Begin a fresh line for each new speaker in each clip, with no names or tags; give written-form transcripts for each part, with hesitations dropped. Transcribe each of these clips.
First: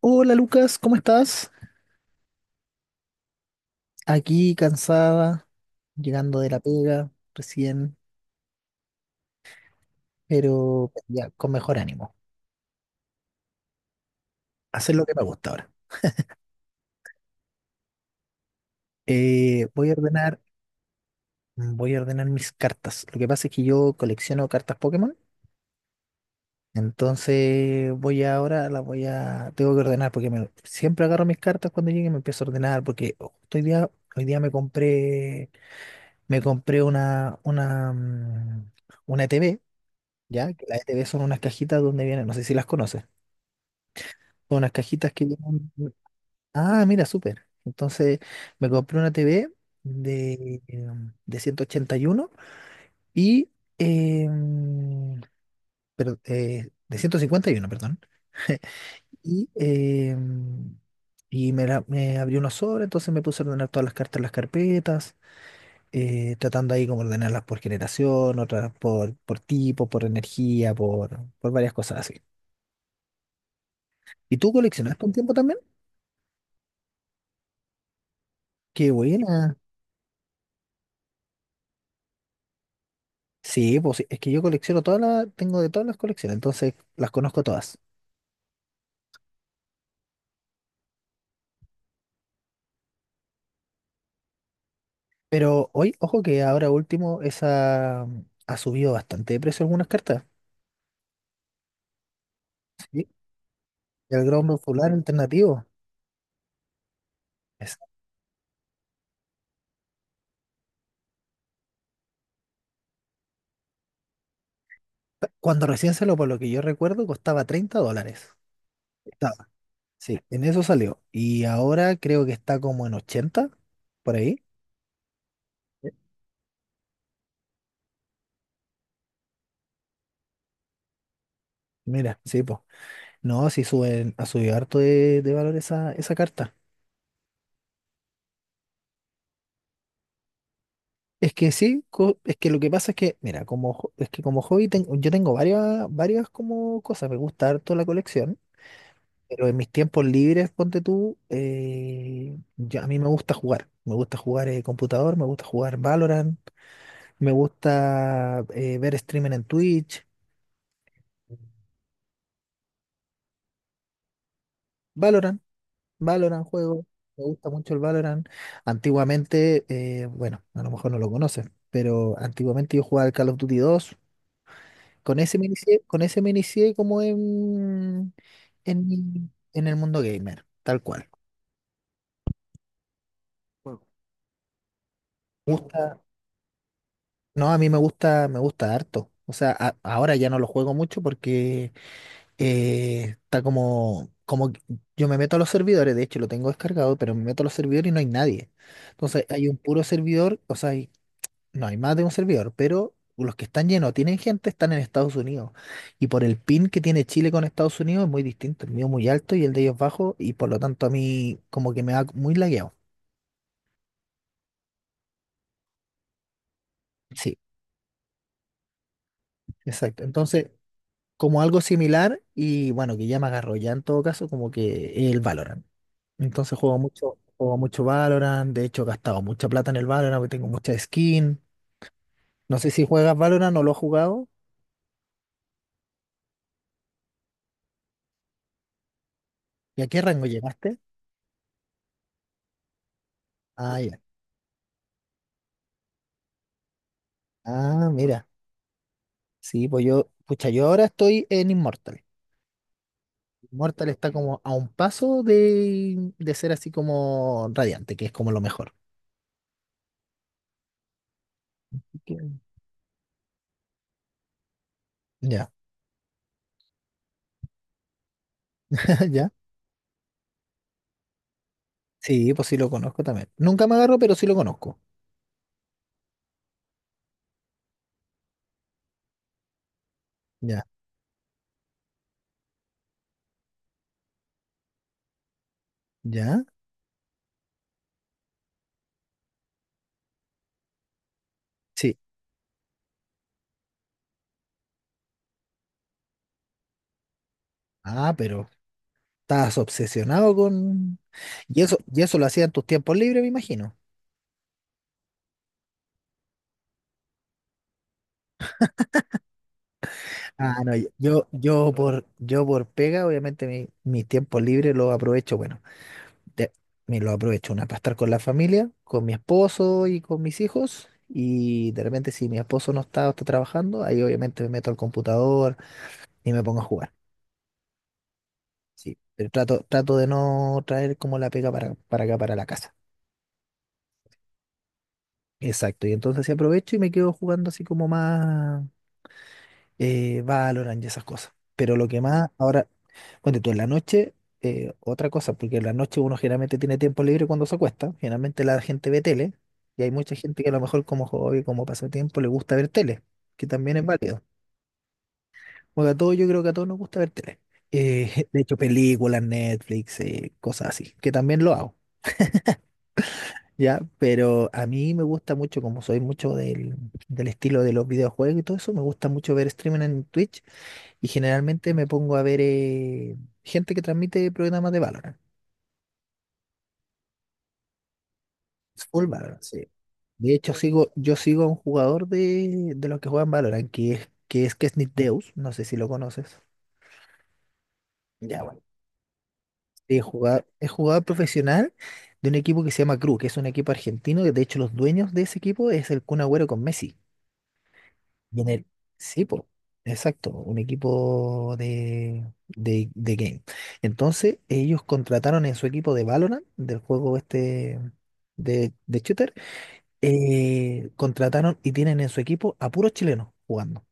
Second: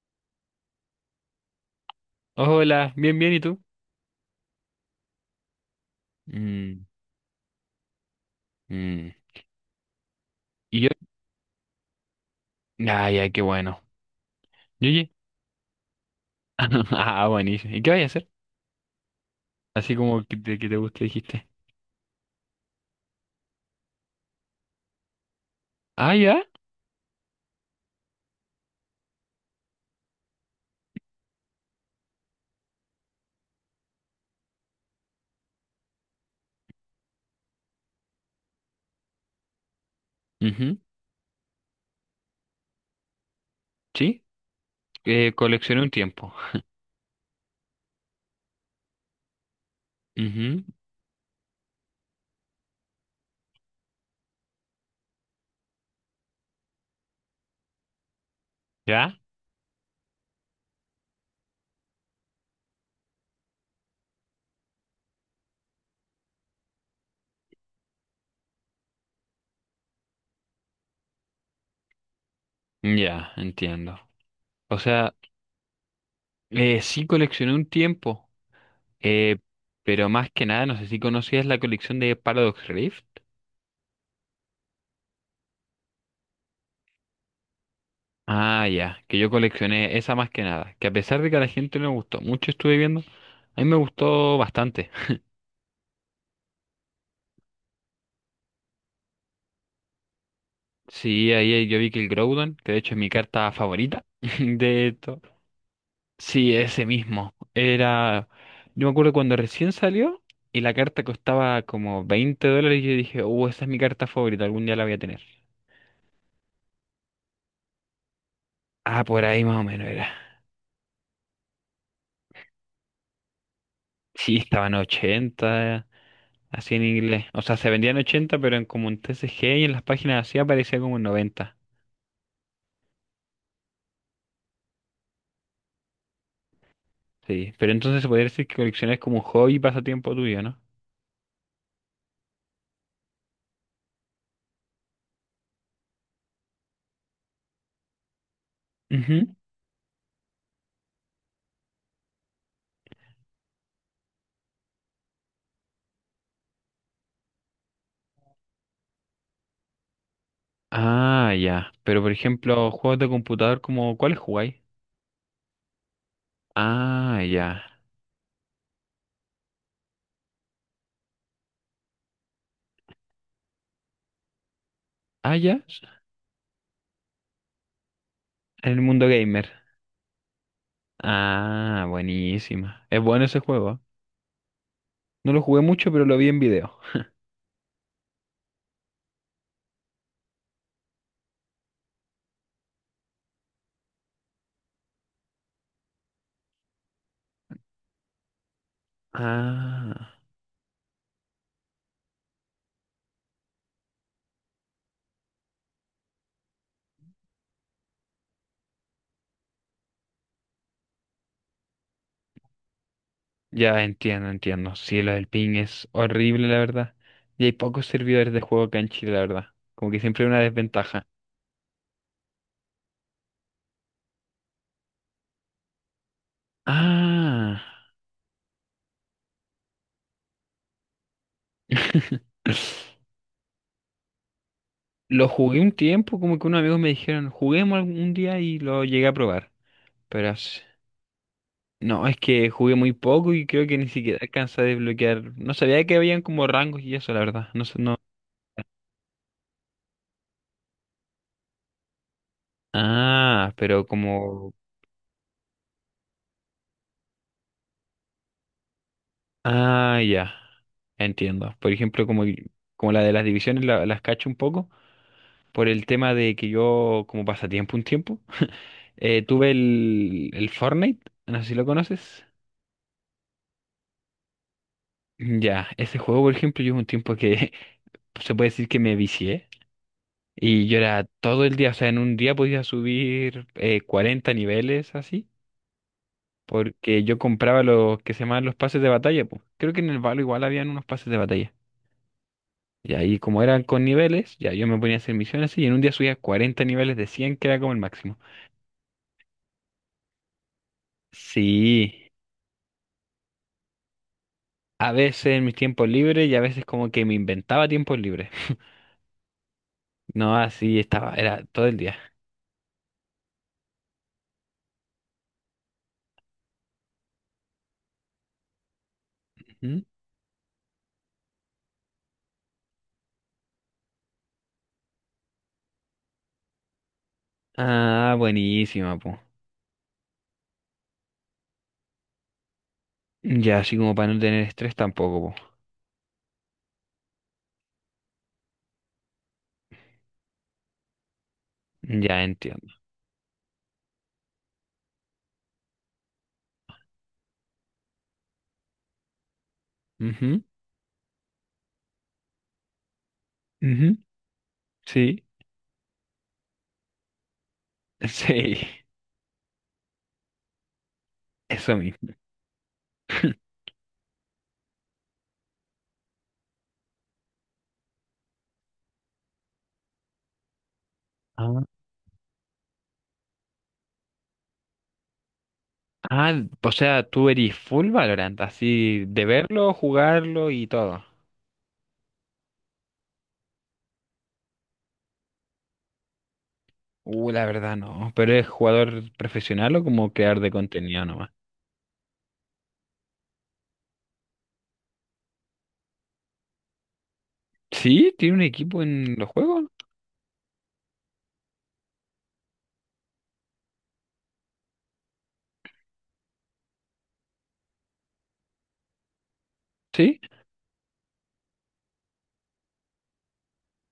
Hola Lucas, ¿cómo estás?
Oh, Hola, bien, bien, ¿y tú?
Aquí cansada, llegando de la
Mm,
pega recién,
mm. Y yo,
pero ya con mejor ánimo.
ah, ya, qué bueno. ¿Y
Hacer lo
oye?
que me gusta ahora.
Ah, buenísimo. ¿Y qué vas a hacer?
Eh, voy a
Así como que
ordenar,
te, que te guste, dijiste.
voy a ordenar mis cartas. Lo que pasa es que yo colecciono cartas Pokémon,
Ah, ya.
entonces voy ahora, tengo que ordenar porque siempre agarro mis cartas cuando llegue y me empiezo a ordenar porque justo hoy día me compré una TV ya, que
Ujú,
las ETV son unas cajitas donde vienen, no sé si las conoces,
Sí.
son unas cajitas que
Eh,
vienen.
coleccioné un tiempo.
Ah, mira, súper. Entonces me compré una TV de,
Ujú,
em, de 181 y em, pero, de 151, perdón.
¿Ya?
Y, em, y me, me abrí unos sobres, entonces me puse a ordenar todas las cartas en las carpetas, tratando ahí como ordenarlas por generación, otras por, tipo, por energía, por, varias cosas así.
Ya, entiendo.
¿Y tú
O
coleccionaste un
sea,
tiempo también?
sí coleccioné un tiempo.
Qué
eh,
buena.
pero más que nada, no sé si conocías la colección de Paradox Rift.
Sí, pues sí, es que yo colecciono tengo de todas las colecciones, entonces las conozco todas.
Ah, ya, que yo coleccioné esa más que nada. Que a pesar de que a la gente no le gustó mucho, estuve viendo, a mí me gustó bastante.
Pero hoy, ojo que ahora último, esa ha subido bastante de precio algunas cartas.
Sí, ahí yo vi que el Groudon, que de hecho es
Sí.
mi carta favorita
El Ground
de
Solar
esto.
alternativo.
Sí, ese mismo.
Exacto.
Era. Yo me acuerdo cuando recién salió y la carta costaba como 20 dólares y yo dije, esa es mi carta favorita, algún día la voy a tener.
Cuando recién salió, por lo que yo recuerdo, costaba 30 dólares.
Ah, por ahí
Estaba.
más o menos era.
Sí, en eso salió. Y ahora creo que está como en 80 por
Sí,
ahí.
estaban 80
Sí.
así en inglés. O sea, se vendían 80 pero en como un TCG y en las páginas así aparecía como en 90.
Mira, sí, pues. No, sí suben, ha subido harto de valor esa carta.
Sí, pero entonces se podría decir que coleccionar es como un hobby y pasatiempo tuyo, ¿no?
Es que sí, es que lo que pasa es que, mira, como es que como hobby yo tengo varias como cosas, me gusta harto la colección,
Ujú.
pero en mis tiempos libres, ponte tú, a mí me gusta jugar, computador, me gusta jugar Valorant, me gusta ver streaming en Twitch,
Ah, ya. Pero por ejemplo, juegos de computador como, ¿cuáles jugáis?
Valorant, Valorant juego,
Ah,
me gusta
ya.
mucho el Valorant. Antiguamente, bueno, a lo mejor no lo conoces, pero antiguamente yo jugaba al Call of Duty 2. Con
Ah,
ese me
ya.
inicié, con ese me inicié como en,
En el
en,
mundo
mi-
gamer.
en el mundo gamer, tal cual.
Ah, buenísima. Es bueno ese juego, ¿eh?
Bueno,
No lo
Me
jugué mucho,
gusta,
pero lo vi en video.
no, a mí me gusta harto. O sea, ahora ya no lo juego mucho porque está como que yo me meto a los servidores, de hecho lo tengo descargado, pero me meto a los servidores y no hay nadie. Entonces hay un puro
Ah,
servidor, o sea, no hay más de un servidor, pero los que están llenos, tienen gente, están en Estados Unidos. Y por el pin que tiene Chile con Estados Unidos es muy distinto. El mío muy alto y el de ellos bajo, y por lo tanto a mí como que me da muy lagueado.
ya entiendo, entiendo. Sí, lo del ping es horrible, la verdad.
Sí,
Y hay pocos servidores de juego acá en Chile, la verdad. Como que
exacto.
siempre hay una
Entonces,
desventaja.
como algo similar, y bueno, que ya me agarró ya en todo caso, como que el Valorant. Entonces juego
Ah.
mucho Valorant. De hecho, he gastado mucha plata en el Valorant, porque tengo mucha skin. No sé si juegas Valorant o lo has jugado.
Lo jugué un tiempo, como que unos amigos me dijeron, juguemos algún día y lo llegué a probar.
¿Y a qué rango
Pero
llegaste?
no, es que jugué muy poco y creo
Ah,
que ni
ya.
siquiera alcanza a desbloquear. No sabía que habían como rangos y eso, la verdad. No,
Ah,
no.
mira. Sí, pues pucha, yo ahora estoy en Immortal.
Ah, pero
Immortal está como a
como.
un paso de ser así como radiante, que es como lo mejor.
Ah, ya. Entiendo. Por ejemplo, como,
Entiendo.
como la de las divisiones las cacho un poco
Ya,
por el tema de que yo, como pasatiempo un tiempo,
ya.
tuve el Fortnite. No sé si lo conoces.
Sí, pues sí lo conozco también. Nunca me agarro, pero sí lo conozco.
Ya, ese juego, por ejemplo, yo hubo un tiempo que se puede decir que me vicié.
Ya,
Y yo era todo el día, o sea, en un día podía subir 40 niveles así.
ya.
Porque yo compraba los que se llamaban los pases de batalla, pues. Creo que en el Valo igual habían unos pases de batalla.
Sí.
Y ahí como eran con niveles, ya yo me ponía a hacer misiones y en un día subía 40 niveles de 100 que era como el
Ah,
máximo.
pero estás obsesionado con. Y
Sí,
eso lo hacías en tus tiempos libres, me imagino.
a veces en mis tiempos libres y a veces como que me inventaba tiempos libres. No,
Ah, no,
así estaba,
yo,
era todo
yo
el día.
por, yo por pega, obviamente mis tiempos libres los aprovecho, bueno. de- Me lo aprovecho una para estar con la familia, con mi
Ujú.
esposo y con mis hijos. Y de repente, si mi esposo no está o está trabajando, ahí obviamente me meto al computador y me pongo a jugar.
Ah, buenísima,
Sí,
pues.
pero trato de no traer como la pega para acá, para la casa.
Ya, así como para no tener estrés tampoco, po.
Exacto. Y entonces sí aprovecho y me quedo jugando así como más. Valorant y esas cosas. Pero lo que
Ya
más ahora,
entiendo.
bueno, tú en la noche, otra cosa, porque en la noche uno generalmente tiene tiempo libre cuando se acuesta, generalmente la gente ve tele, y hay mucha gente
Ujú,
que a lo mejor como hobby, como pasatiempo, le gusta ver tele, que también es
ujú,
válido.
Sí,
Porque a todos, yo creo que a todos nos gusta ver tele. De hecho,
sí,
películas, Netflix, cosas así, que también lo hago,
eso mismo.
¿ya? Pero a mí me gusta mucho, como soy mucho del estilo de los videojuegos y todo eso, me gusta mucho ver streaming en Twitch. Y
Ah.
generalmente me pongo a ver gente que transmite programas de Valorant.
Ah, o sea, tú eres full Valorant, así
Full
de
Valorant, sí.
verlo,
De
jugarlo
hecho,
y todo.
yo sigo a un jugador de los que juegan Valorant, que es Kesnit Deus. No sé si lo conoces.
La verdad no, pero
Ya,
es
bueno.
jugador profesional o
Sí,
como creador de
es jugador
contenido nomás.
profesional de un equipo que se llama Cru, que es un equipo argentino. Que de hecho, los dueños de ese equipo es el Kun Agüero con Messi.
Sí, tiene
Y
un
en el,
equipo en
sí,
los
po,
juegos,
exacto, un equipo de game. Entonces, ellos contrataron en su equipo de Valorant, del juego este de shooter,
sí.
contrataron y tienen en su equipo a puros chilenos jugando.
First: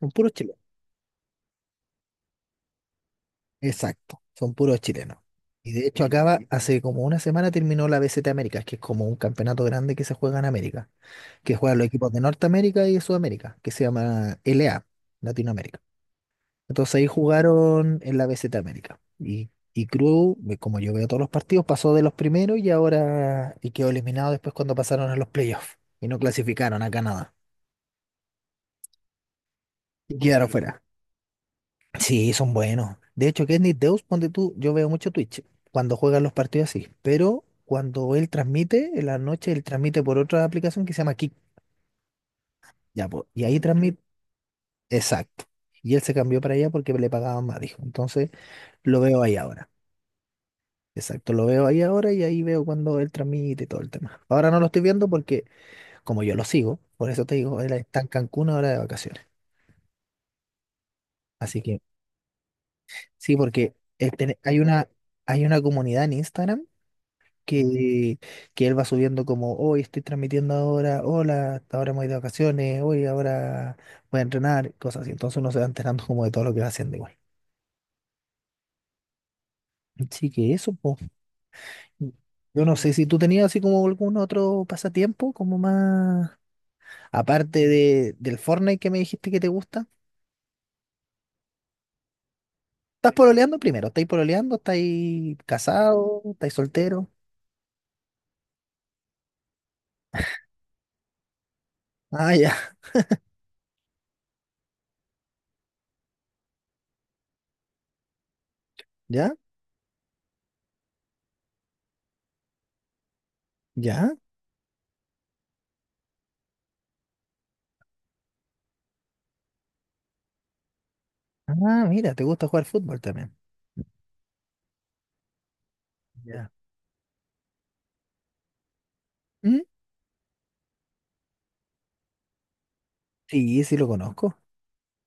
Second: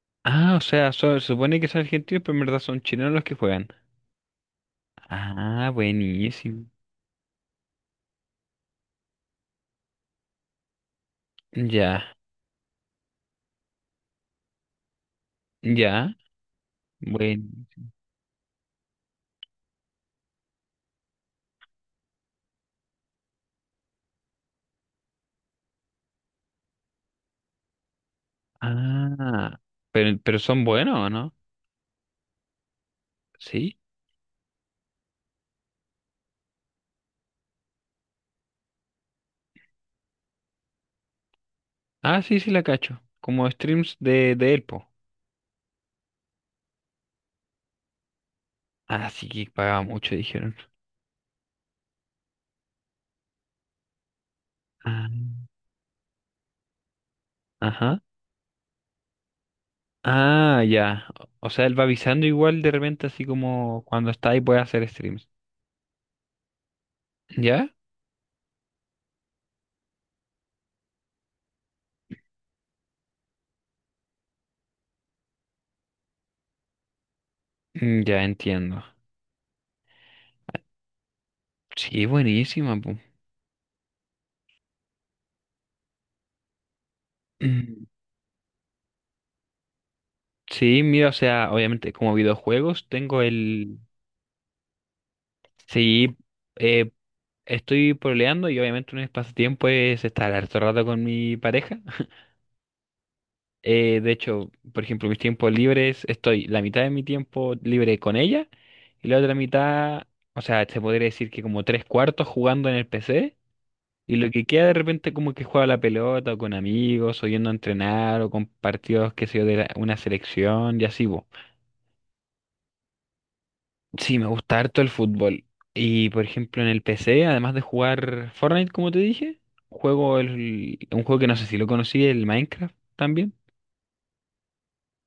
Son puros
Ah,
chilenos.
o sea, se supone que son argentinos, pero en verdad son chilenos los que juegan.
Exacto, son puros chilenos. Y
Ah,
de hecho
buenísimo.
hace como una semana terminó la BCT Américas, que es como un campeonato grande que se juega en América, que juegan los equipos
Ya,
de Norteamérica y de Sudamérica, que se llama LA, Latinoamérica.
ya,
Entonces ahí
bueno.
jugaron en la BZ América. Y Cruz, como yo veo todos los partidos, pasó de los primeros y ahora y quedó eliminado después cuando pasaron a los playoffs. Y no clasificaron a Canadá.
Ah,
Y
pero
quedaron
son
fuera.
buenos, ¿o no?
Sí, son buenos. De hecho, Kenny
Sí.
Deus, ponte tú, yo veo mucho Twitch cuando juegan los partidos así. Pero cuando él transmite, en la noche él transmite por otra aplicación que se llama Kick.
Ah, sí, sí la cacho.
Ya, po, y
Como
ahí
streams
transmite.
de, Elpo.
Exacto. Y él se cambió para allá porque le pagaban más, dijo. Entonces lo
Ah,
veo
sí
ahí
que
ahora.
pagaba mucho, dijeron.
Exacto, lo veo ahí ahora y ahí veo cuando él transmite y todo el tema. Ahora no lo estoy viendo
Ah.
porque, como yo lo sigo, por eso te digo, él
Ajá.
está en Cancún ahora de vacaciones.
Ah, ya. O
Así
sea, él
que,
va avisando igual de repente, así
sí, porque
como cuando está ahí puede hacer streams.
hay una comunidad en Instagram
¿Ya?
que, que él va subiendo como, hoy estoy transmitiendo ahora, hola, hasta ahora hemos ido de vacaciones, hoy ahora voy a entrenar, cosas así. Entonces uno se va enterando como de todo lo que va haciendo igual.
Ya entiendo.
Así que eso, pues.
Sí,
Yo no
buenísima,
sé
pu.
si tú tenías así como algún otro pasatiempo, como más. Aparte
Mm.
de, del Fortnite que me dijiste que te gusta.
Sí, mira, o sea, obviamente como videojuegos
¿Estás
tengo
pololeando
el.
primero? ¿Estáis pololeando? ¿Estáis
Sí,
casado? ¿Estáis
eh,
soltero?
estoy pololeando y obviamente un de mis es estar harto rato con mi pareja.
Ah, ya.
De hecho, por ejemplo, mis tiempos libres, estoy la mitad de mi tiempo libre con ella y la otra
¿Ya?
mitad, o sea, se podría decir que como tres cuartos jugando en el PC.
¿Ya?
Y lo que queda de repente como que juega la pelota o con amigos, o yendo a entrenar, o con partidos, qué sé yo, una selección y así, bo.
Ah, mira, te gusta jugar fútbol también.
Sí, me gusta harto el fútbol. Y por
Ya.
ejemplo en el PC, además de jugar Fortnite, como te dije,
¿Mm?
juego un juego que no sé si lo conocí, el Minecraft también.
Sí, sí lo conozco.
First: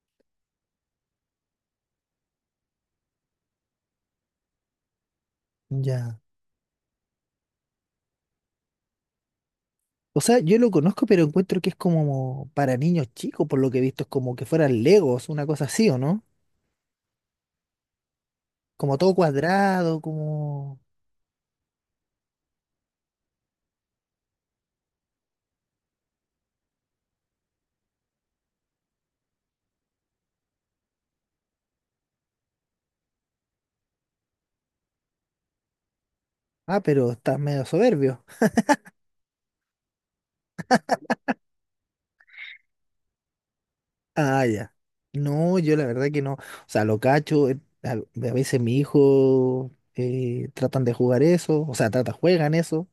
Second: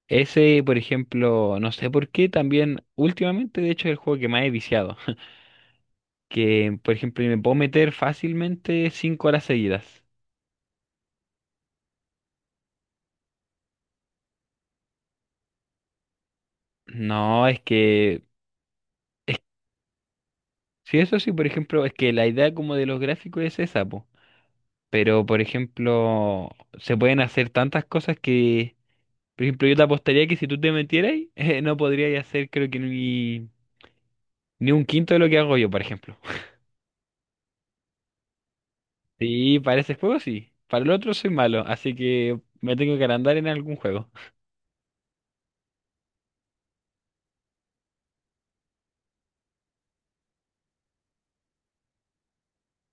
Ese, por ejemplo, no sé por qué, también últimamente, de hecho, es el juego que más he viciado.
Ya.
Que, por ejemplo, me puedo meter fácilmente 5 horas seguidas.
O sea, yo lo conozco, pero encuentro que es como para niños chicos, por lo que he visto, es como que fueran Legos, una cosa así, ¿o no?
No, es que
Como todo cuadrado.
sí, eso sí, por ejemplo, es que la idea como de los gráficos es esa, po. Pero, por ejemplo, se pueden hacer tantas cosas que, por ejemplo, yo te apostaría que si tú te metieras, no podrías hacer creo que ni un quinto de lo que hago yo, por ejemplo.
Ah, pero estás medio soberbio.
Sí, para ese juego sí. Para el otro soy malo, así que me tengo que agrandar en algún juego.
Ah, ya. No, yo la verdad que no. O sea, lo cacho. A veces mi hijo tratan de jugar eso. O sea, juegan eso.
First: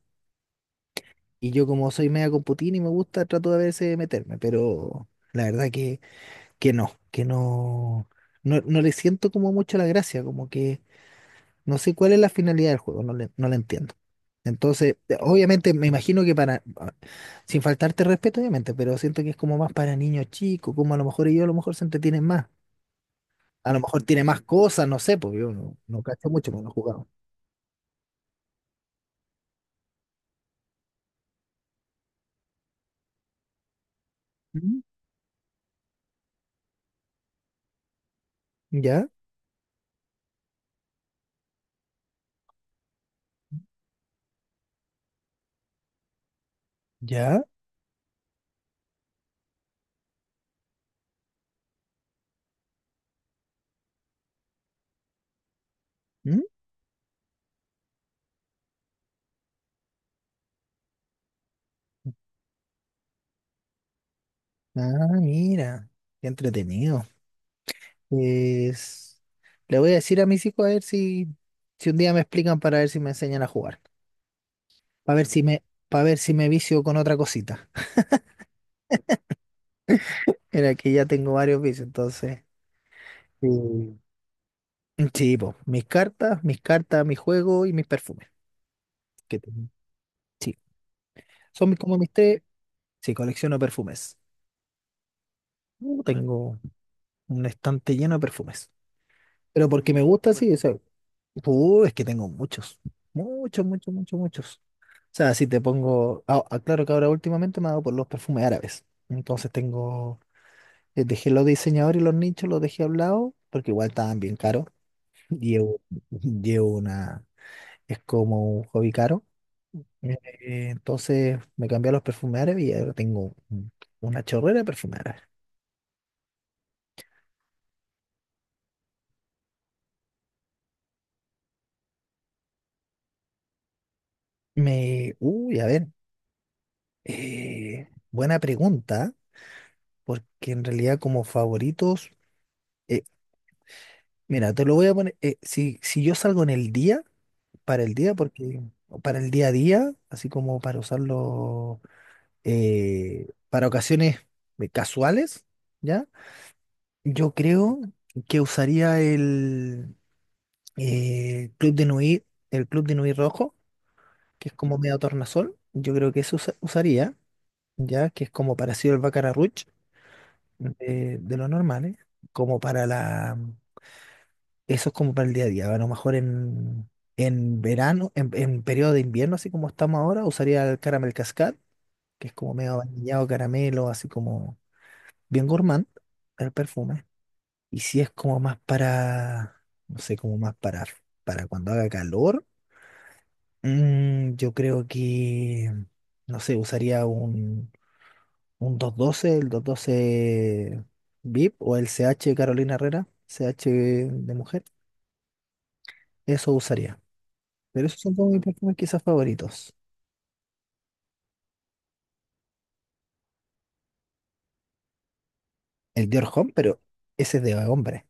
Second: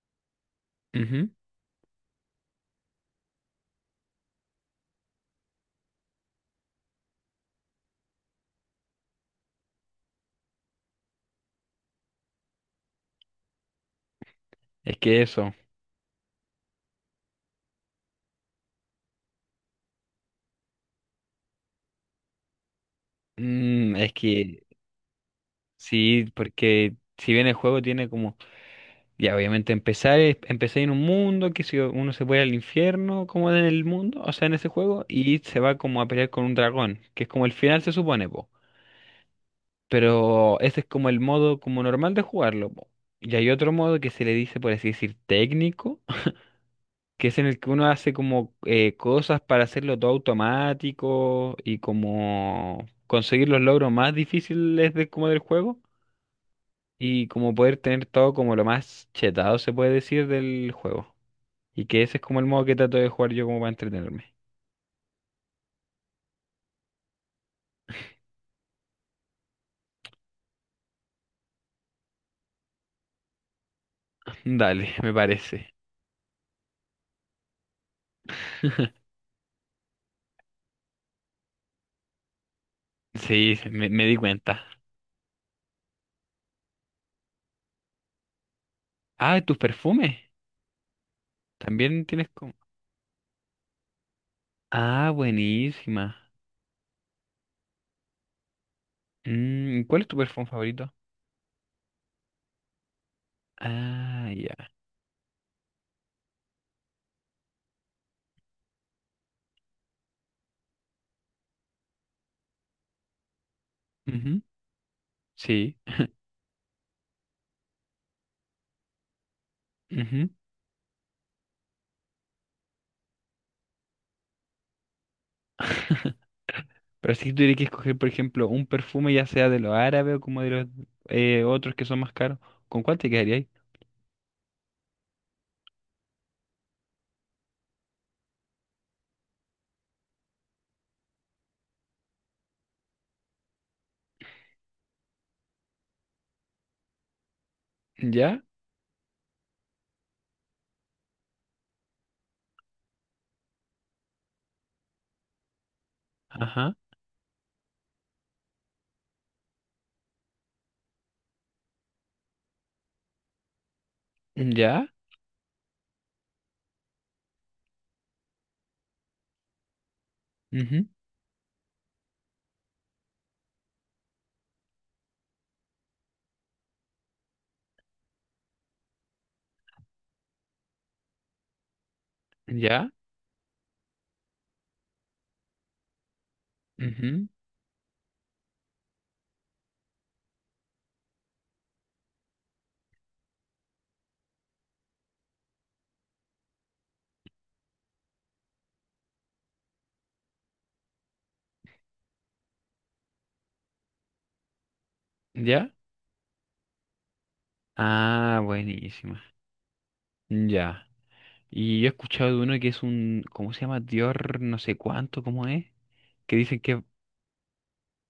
Ujú.
Y yo como soy media computín y me gusta, trato de a veces de meterme. Pero la verdad que no le siento como mucho la gracia. Como que no sé cuál es la finalidad del juego, no la entiendo.
Es
Entonces,
que eso.
obviamente me imagino que sin faltarte respeto, obviamente, pero siento que es como más para niños chicos, como a lo mejor ellos a lo mejor se entretienen más. A lo
Mm,
mejor
es
tiene más
que
cosas, no sé, porque yo no
sí,
cacho mucho, porque no he
porque
jugado.
si bien el juego tiene como, ya, obviamente empezar, empecé en un mundo que si uno se puede al infierno, como en el mundo, o sea, en ese
Mm,
juego, y se va como a pelear con un dragón, que es como el final se supone, po.
¿ya?
Pero ese es como el modo como normal de jugarlo, po. Y hay otro modo que se le dice, por así decir, técnico, que es
¿Ya?
en el que uno hace como, cosas para hacerlo todo automático y como conseguir los logros más difíciles de, como del juego
¿Mm?
y como poder tener todo como lo más chetado se puede decir del juego. Y que ese es como el modo que trato de jugar yo como para entretenerme.
Ah, mira, qué entretenido. Pues le voy a decir a mis hijos a ver si, si un día me explican para ver si me enseñan a jugar.
Dale, me
Para ver si me,
parece.
para ver si me vicio con otra cosita. Era que ya tengo varios vicios, entonces. Sí,
Sí, me di cuenta.
sí, po, mis cartas, mi juego y mis perfumes. Que
Ah, tus
tengo.
perfumes.
Sí. Son como
También
mis
tienes
tres.
como.
Sí, colecciono perfumes.
Ah,
Uh,
buenísima.
Tengo Un estante lleno de perfumes. Pero
Mm,
porque me
¿cuál es tu
gusta,
perfume
sí, o sea,
favorito?
es que tengo muchos. Muchos, muchos, muchos,
Ah,
muchos.
ya.
O sea, si te pongo. Ah, ah, claro que ahora últimamente me ha dado por los perfumes árabes. Entonces tengo. Dejé los diseñadores y los nichos, los dejé a un lado, porque igual estaban bien
Ujú,
caros.
Sí.
Llevo, llevo una. Es como un hobby caro. Eh,
Ujú.
entonces me cambié a los perfumes árabes y ahora tengo una chorrera de perfumes árabes.
Pero si tuviera que escoger, por ejemplo, un perfume ya sea de los árabes o como de los, otros que son más caros, ¿con cuál te quedarías?
Me. Uy, a ver. Buena pregunta. Porque en realidad como favoritos, eh, mira, te lo voy a poner, si yo salgo en el día, para el día,
¿Ya?
porque o para el día a día, así como para usarlo para ocasiones casuales, ¿ya?
Ajá.
Yo creo que usaría el Club de Nui, el Club de Nui rojo, que es como
¿Ya?
medio tornasol, yo creo que eso usaría, ¿ya? Que es como parecido al Baccarat Rouge
Ujú.
de lo normal, ¿eh? Como para la Eso es como para el día a día. A lo mejor en verano, en periodo de invierno, así como estamos ahora, usaría el caramel cascade, que es como medio
¿Ya?
vainillado caramelo, así como bien gourmand el perfume.
Ujú.
Y si es como más para, no sé, como más para cuando haga calor, yo creo que, no sé, usaría un 212 el 212 VIP o el CH de Carolina Herrera, CH de mujer.
¿Ya?
Eso usaría. Pero esos son como
Ah,
mis perfumes quizás
buenísima.
favoritos.
Ya. Y yo he escuchado de uno que es un, ¿cómo se llama? Dior, no sé cuánto, ¿cómo es?
El Dior
Que
Homme,
dicen
pero
que,
ese es de hombre.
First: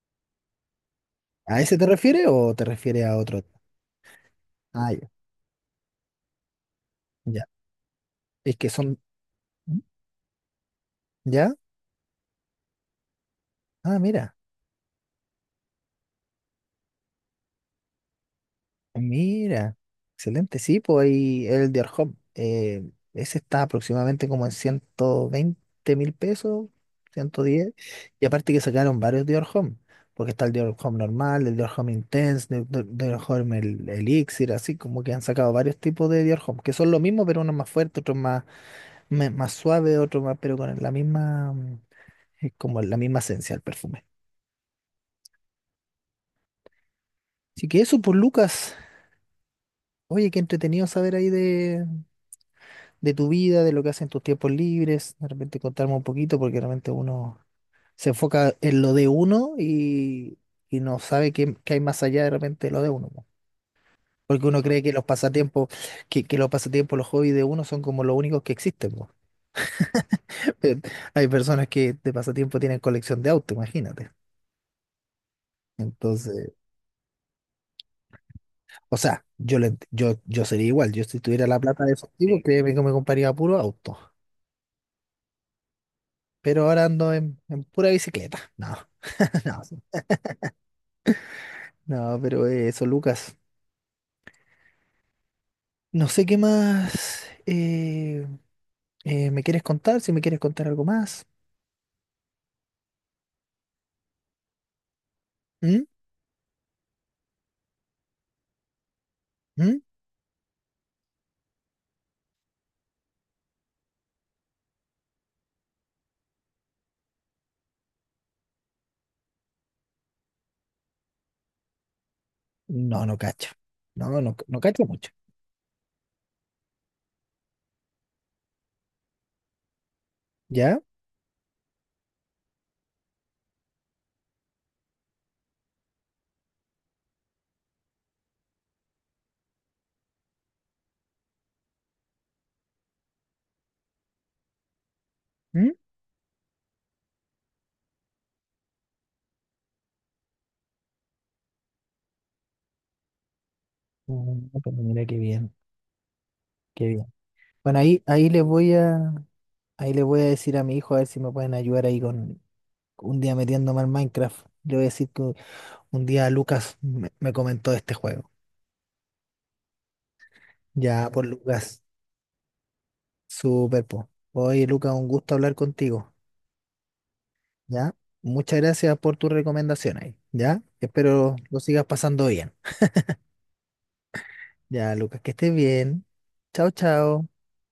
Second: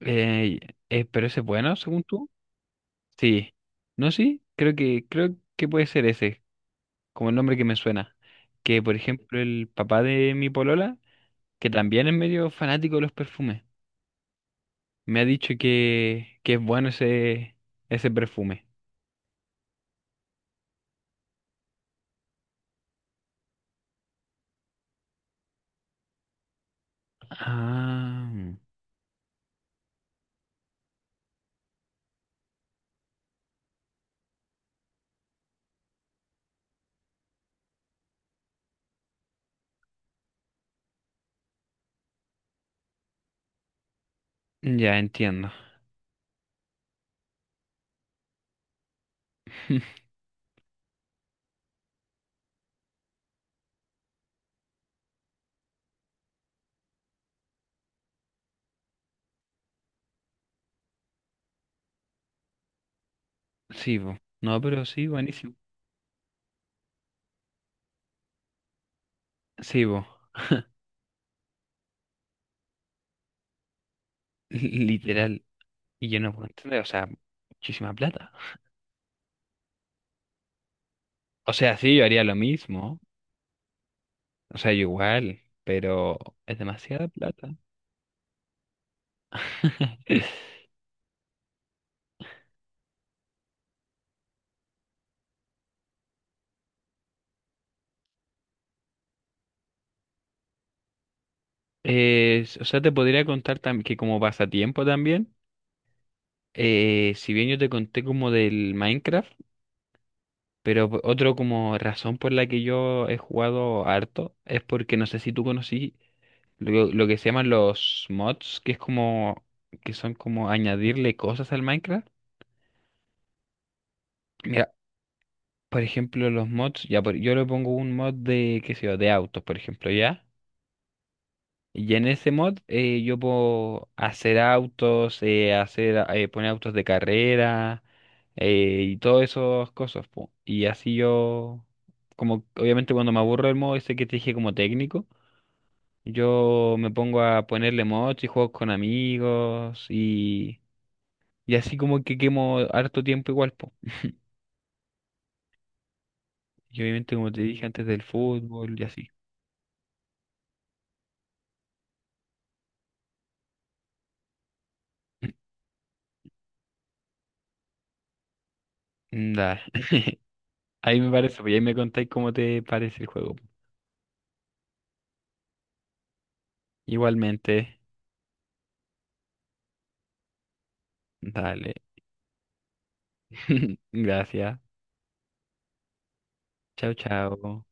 eh, pero ese es
¿A ese
bueno,
te
según
refieres
tú.
o te refieres a otro?
Sí. ¿No, sí? Creo
Ah,
que,
ya.
creo que puede ser ese, como el
Ya.
nombre que me suena.
Es que
Que, por
son.
ejemplo, el papá de mi polola,
¿Ya?
que también es medio fanático de los perfumes,
Ah, mira.
me ha dicho que es bueno ese perfume.
Mira. Excelente. Sí, pues ahí el Dior Homme. Ese está aproximadamente como en 120 mil pesos, 110. Y
Ah,
aparte que sacaron varios Dior Homme. Porque está el Dior Homme normal, el Dior Homme Intense, el Dior Homme el, Elixir, así como que han sacado varios tipos de Dior Homme, que son lo mismo, pero uno más fuerte, otro más más suave, otro más, pero con la misma, como la misma esencia del perfume.
ya entiendo.
Así que eso por Lucas. Oye, qué entretenido saber ahí de tu vida, de lo que haces en tus tiempos libres. De repente contarme un poquito, porque realmente uno se enfoca en lo de uno y no sabe qué hay más allá de repente de lo de uno. Po.
Sí, vos.
Porque
No,
uno cree
pero
que los
sí, buenísimo.
pasatiempos, los hobbies de uno son como los únicos que existen. Po.
Sí, vos.
Hay personas que de pasatiempo tienen colección de autos, imagínate.
Literal. Y yo no puedo
Entonces,
entender, o sea, muchísima plata.
o sea, yo sería igual. Yo si tuviera
O
la
sea,
plata de
sí, yo haría lo
efectivo. Sí. Créeme que me
mismo.
compraría puro auto.
O sea, yo igual, pero es
Pero ahora
demasiada
ando
plata.
en pura bicicleta. No, no, sí. No, pero eso, Lucas. No sé qué más me quieres contar, si me quieres contar algo más.
O sea, te podría contar que como pasatiempo también,
¿Mm?
si bien yo te conté como del Minecraft,
¿Mm?
pero otro como razón por la que yo he jugado harto es porque no sé si tú conocí lo que se llaman los mods, que son como añadirle cosas al Minecraft.
No, no cacho. No, no, no
Mira,
cacho mucho.
por ejemplo, los mods, ya yo le pongo un mod de, qué sé yo, de autos, por ejemplo, ¿ya?
¿Ya?
Y en ese mod, yo puedo hacer autos, hacer, poner autos de carrera, y todas esas cosas, po. Y así yo, como obviamente cuando me aburro del modo ese que te dije como técnico,
¿Mm?
yo me pongo a ponerle mods y juegos con amigos y así como que quemo harto tiempo igual, po.
Mm, pero mira qué bien,
Y
qué bien.
obviamente como te dije
Bueno,
antes del
ahí, ahí les voy
fútbol y así.
a, ahí les voy a decir a mi hijo a ver si me pueden ayudar ahí con un día metiéndome al Minecraft. Le voy a decir que un día Lucas me comentó de este juego.
Da. Ahí
Ya,
me
por
parece, pues, y ahí me
Lucas,
contáis cómo te parece el juego.
súper po. Oye, Lucas, un gusto hablar contigo.
Igualmente,
Ya, muchas gracias por tus recomendaciones. Ya, espero lo
dale.
sigas pasando bien.
Gracias.
Ya, Lucas, que estés bien. Chao,
Chao,
chao.
chao.